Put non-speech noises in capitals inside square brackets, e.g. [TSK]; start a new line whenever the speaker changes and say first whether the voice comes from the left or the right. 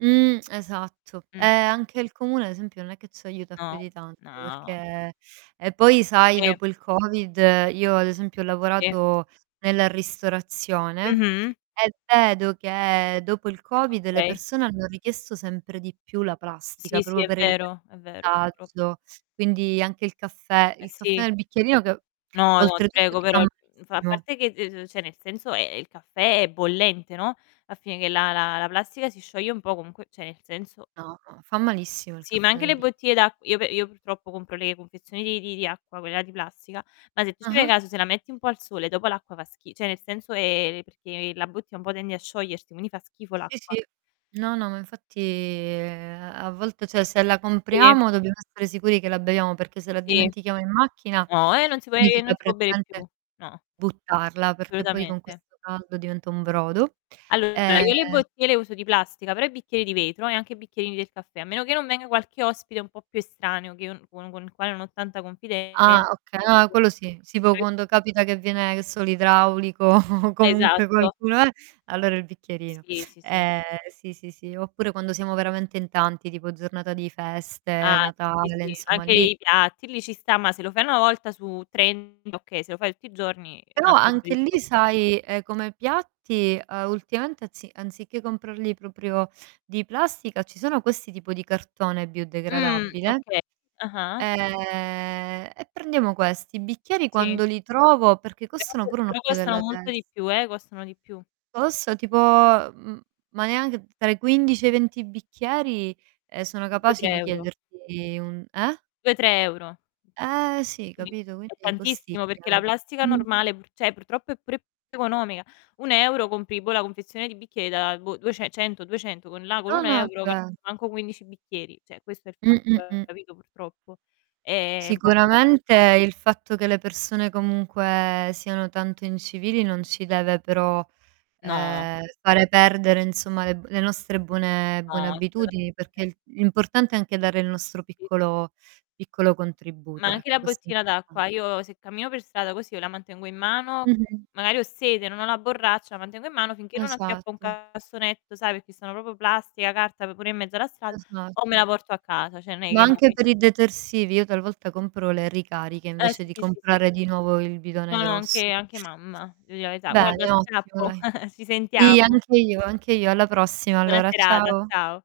right: Mhmm, [TSK] esatto.
left: Mh.
right: Ehm, anche il comune ad esempio non è che ci aiuta più
left: No,
right: di tanto,
left: no.
right: perché e poi, sai,
left: Sì.
right: dopo il Covid io ad esempio ho
left: Sì.
right: lavorato nella ristorazione
left: Mh-mh.
right: e vedo che dopo il Covid le
left: Okay.
right: persone hanno richiesto sempre di più la plastica,
left: Sì, sì,
right: proprio
left: è
right: per evitare
left: vero, è vero, purtrop
right: disagio. Quindi anche il caffè
left: Eh,
right: il caffè
left: sì.
right: nel bicchierino che
left: No, no, ti
right: oltretutto
left: prego,
right: ti fa
left: però, mhmm, f a
right: malissimo.
left: parte che de ce cioè nel senso, e ehm, il caffè è bollente, no, va a finire che la la la plastica si scioglie un po' comunque, cioè nel senso
right: No, no, fa malissimo il
left: Sì, ma
right: caffè
left: anche
right: nel
left: le
right: bicchiere.
left: bottiglie d'acq io pe io purtroppo compro le confezioni di di di acqua, quella di plastica, ma se tu ci fai
right: Ah-ah.
left: caso se la metti un po' al sole dopo l'acqua fa schi cioè nel senso ehm, perché la bottiglia un po' tende a sciogliersi, quindi fa schifo
right: Sì,
left: l'acqua.
right: sì. No, no, ma infatti, ehm, a volte cioè se la
left: Sì.
right: compriamo dobbiamo stare sicuri che la beviamo perché se la
left: Sì.
right: dimentichiamo in macchina,
left: No, eh, non si può ehm
right: significa
left: non si può bere più.
right: praticamente
left: No.
right: buttarla, perché poi con
left: Assolutamente.
right: questo caldo diventa un brodo.
left: Allora,
right: Ehm
left: io le bottiglie le uso di plastica, però i bicchieri di vetro e anche i bicchierini del caffè. A meno che non venga qualche ospite un po' più estraneo che io non con con il quale non ho tanta
right: Ah
left: confidenza
right: oka no
left: capito?
right: quello sì: tipo
left: [UNINTELLIGIBLE]
right: quando capita che viene, che so, l'idraulico [CHUCKLES] o comunque
left: Esatto.
right: qualcuno eh, allora il bicchierino.
left: Sì, sì, sì.
right: Ehm, sì, sì, sì. Oppure quando siamo veramente in tanti, tipo giornata di
left: Ah,
right: feste,
left: sì, sì,
right: Natale,
left: sì.
right: insomma
left: Anche
right: lì
left: i piatti lì ci sta, ma se lo fai una volta su trenta okay, se lo fai tutti i giorni è un
right: Però
left: altro tipo di
right: anche lì
left: discorso.
right: sai, ehm, come piatti, uhm, ultimamente anzi anziché comprarli proprio di plastica ci sono questi tipo di cartone
left: Mh,
right: biodegradabile,
left: okay. Ah-ah.
right: ehm, e prendiamo questi. I bicchieri
left: Sì.
right: quando li trovo perché
left: Però
right: costano pure un
left: purtroppo
right: occhio
left: costano
right: della
left: molto
right: tes
left: di più, eh, costano di più.
right: Costa tipo, mhmm, ma neanche tra i 15 e i 20 bicchieri, ehm, sono
left: due,
right: capaci
left: tre
right: di
left: euro.
right: chiederti un eh?
left: 2-3 €.
right: Ehm, sì,
left: Sì,
right: capito,
left: è
right: quindi
left: tantissimo perché la
right: costicchiano.
left: plastica
right: Mh.
left: normale, pu cioè purtroppo è pure economica. 1€ compri, boh, la confezione di bicchieri da, boh, duece cento, 200 con là con
right: No,
left: un
right: no è
left: euro ca
right: ve
left: manco 15 bicchieri. Cioè questo è il fatto,
right: Mh-mh-mh.
left: capito, purtroppo. È un po'
right: Sicuramente
left: costosa.
right: il fatto che le persone comunque siano tanto incivili non ci deve però,
left: No.
right: ehm, fare perdere insomma le b le nostre buone buone
left: No,
right: abitudini,
left: assolutamente.
right: perché l'importante è anche dare il nostro
left: Sì.
right: piccolo piccolo
left: Ma
right: contributo,
left: anche
right: ecco,
left: la
right: questo è
left: bottina
right: importante.
left: d'acqua, io se cammino per strada così io la mantengo in mano,
right: Mh-mh.
left: magari ho sete, non ho la borraccia, la mantengo in mano finché non acchiappo un
right: Esatto.
left: cassonetto, sai, perché sono proprio plastica, carta, pure in mezzo alla strada, o me la
right: Esatto.
left: porto a casa. Cioè non è
right: Ma
left: che mò
right: anche
left: che
right: per i detersivi io talvolta compro le ricariche
left: Eh,
right: invece
left: sì,
right: di
left: sì, sì, sì.
right: comprare di nuovo il bidone
left: No, no,
right: grosso.
left: anche anche mamma, devo di la verità. Guarda,
right: Bene, ottimo
left: scappo,
right: dai.
left: [CHUCKLES] ci
right: Sì,
left: sentiamo.
right: anche io, anche io. Alla prossima
left: Buona
right: allora,
left: serata,
right: ciao.
left: ciao.